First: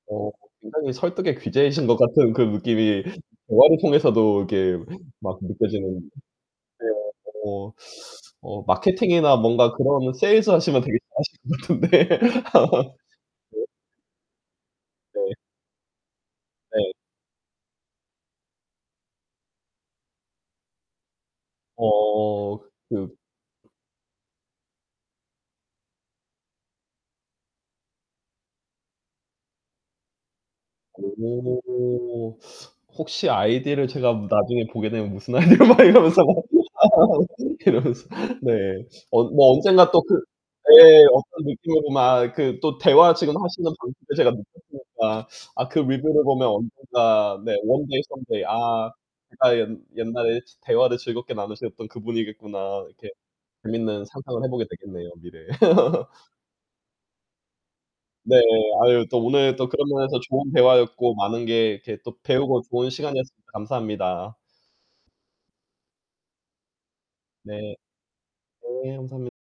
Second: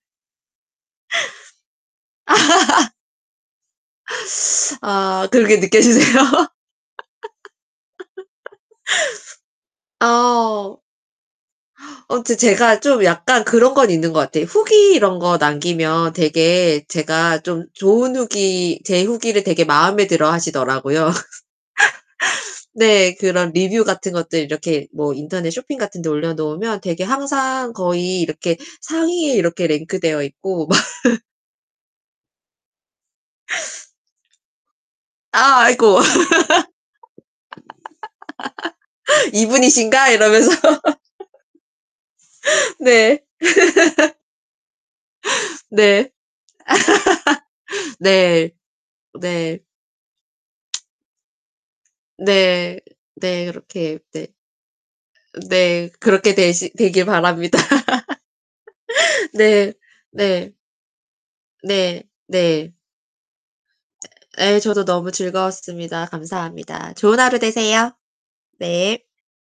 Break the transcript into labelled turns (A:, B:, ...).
A: 어, 굉장히 설득의 귀재이신 것 같은 그 느낌이 대화를 통해서도 이게
B: 아.
A: 막
B: 그렇게 느껴지세요?
A: 느껴지는 네. 어. 어. 마케팅이나 뭔가 그런 세일즈
B: 어.
A: 하시면 되게 잘하실 것 같은데.
B: 아무튼 제가 좀 약간
A: 네.
B: 그런 건 있는 것 같아요. 후기 이런
A: 네.
B: 거 남기면 되게
A: 네.
B: 제가 좀 좋은 후기 제 후기를 되게 마음에 들어 하시더라고요.
A: 어.
B: 네,
A: 그
B: 그런 리뷰 같은 것들 이렇게 뭐 인터넷 쇼핑 같은 데 올려놓으면 되게 항상 거의 이렇게 상위에 이렇게 랭크되어 있고 막
A: 오. 혹시 아이디를 제가 나중에 보게 되면 무슨
B: 아,
A: [unintelligible] 막
B: 아이고.
A: 이러면서 이러면서 네. 어 뭐 언젠가 또
B: "이분이신가?"
A: 그
B: 이러면서.
A: 예예예. 어떤 느낌으로 막 그 또 대화
B: 네.
A: 지금 하시는 방법을 제가 느꼈으니까. 아 그
B: 네.
A: 리뷰를 보면 언젠가 네. one day, someday.
B: 네.
A: 아. 아,
B: 네.
A: 옛 옛날에 지 '대화를 즐겁게 나누셨던 그
B: 네.
A: 분이겠구나.' 이렇게
B: 네. 그렇게
A: 재밌는
B: 네.
A: 상상을 해보게 되겠네요, 미래에.
B: 네, 그렇게 되시 되길 바랍니다.
A: 네, 아유. 또 오늘 또
B: 네.
A: 그런 면에서 좋은
B: 네.
A: 대화였고 많은 게 이렇게
B: 네.
A: 또 배우고
B: 네.
A: 좋은 시간이었습니다. 감사합니다.
B: 예, 저도 너무 즐거웠습니다. 감사합니다. 좋은 하루
A: 네.
B: 되세요.
A: 네,
B: 네.
A: 감사합니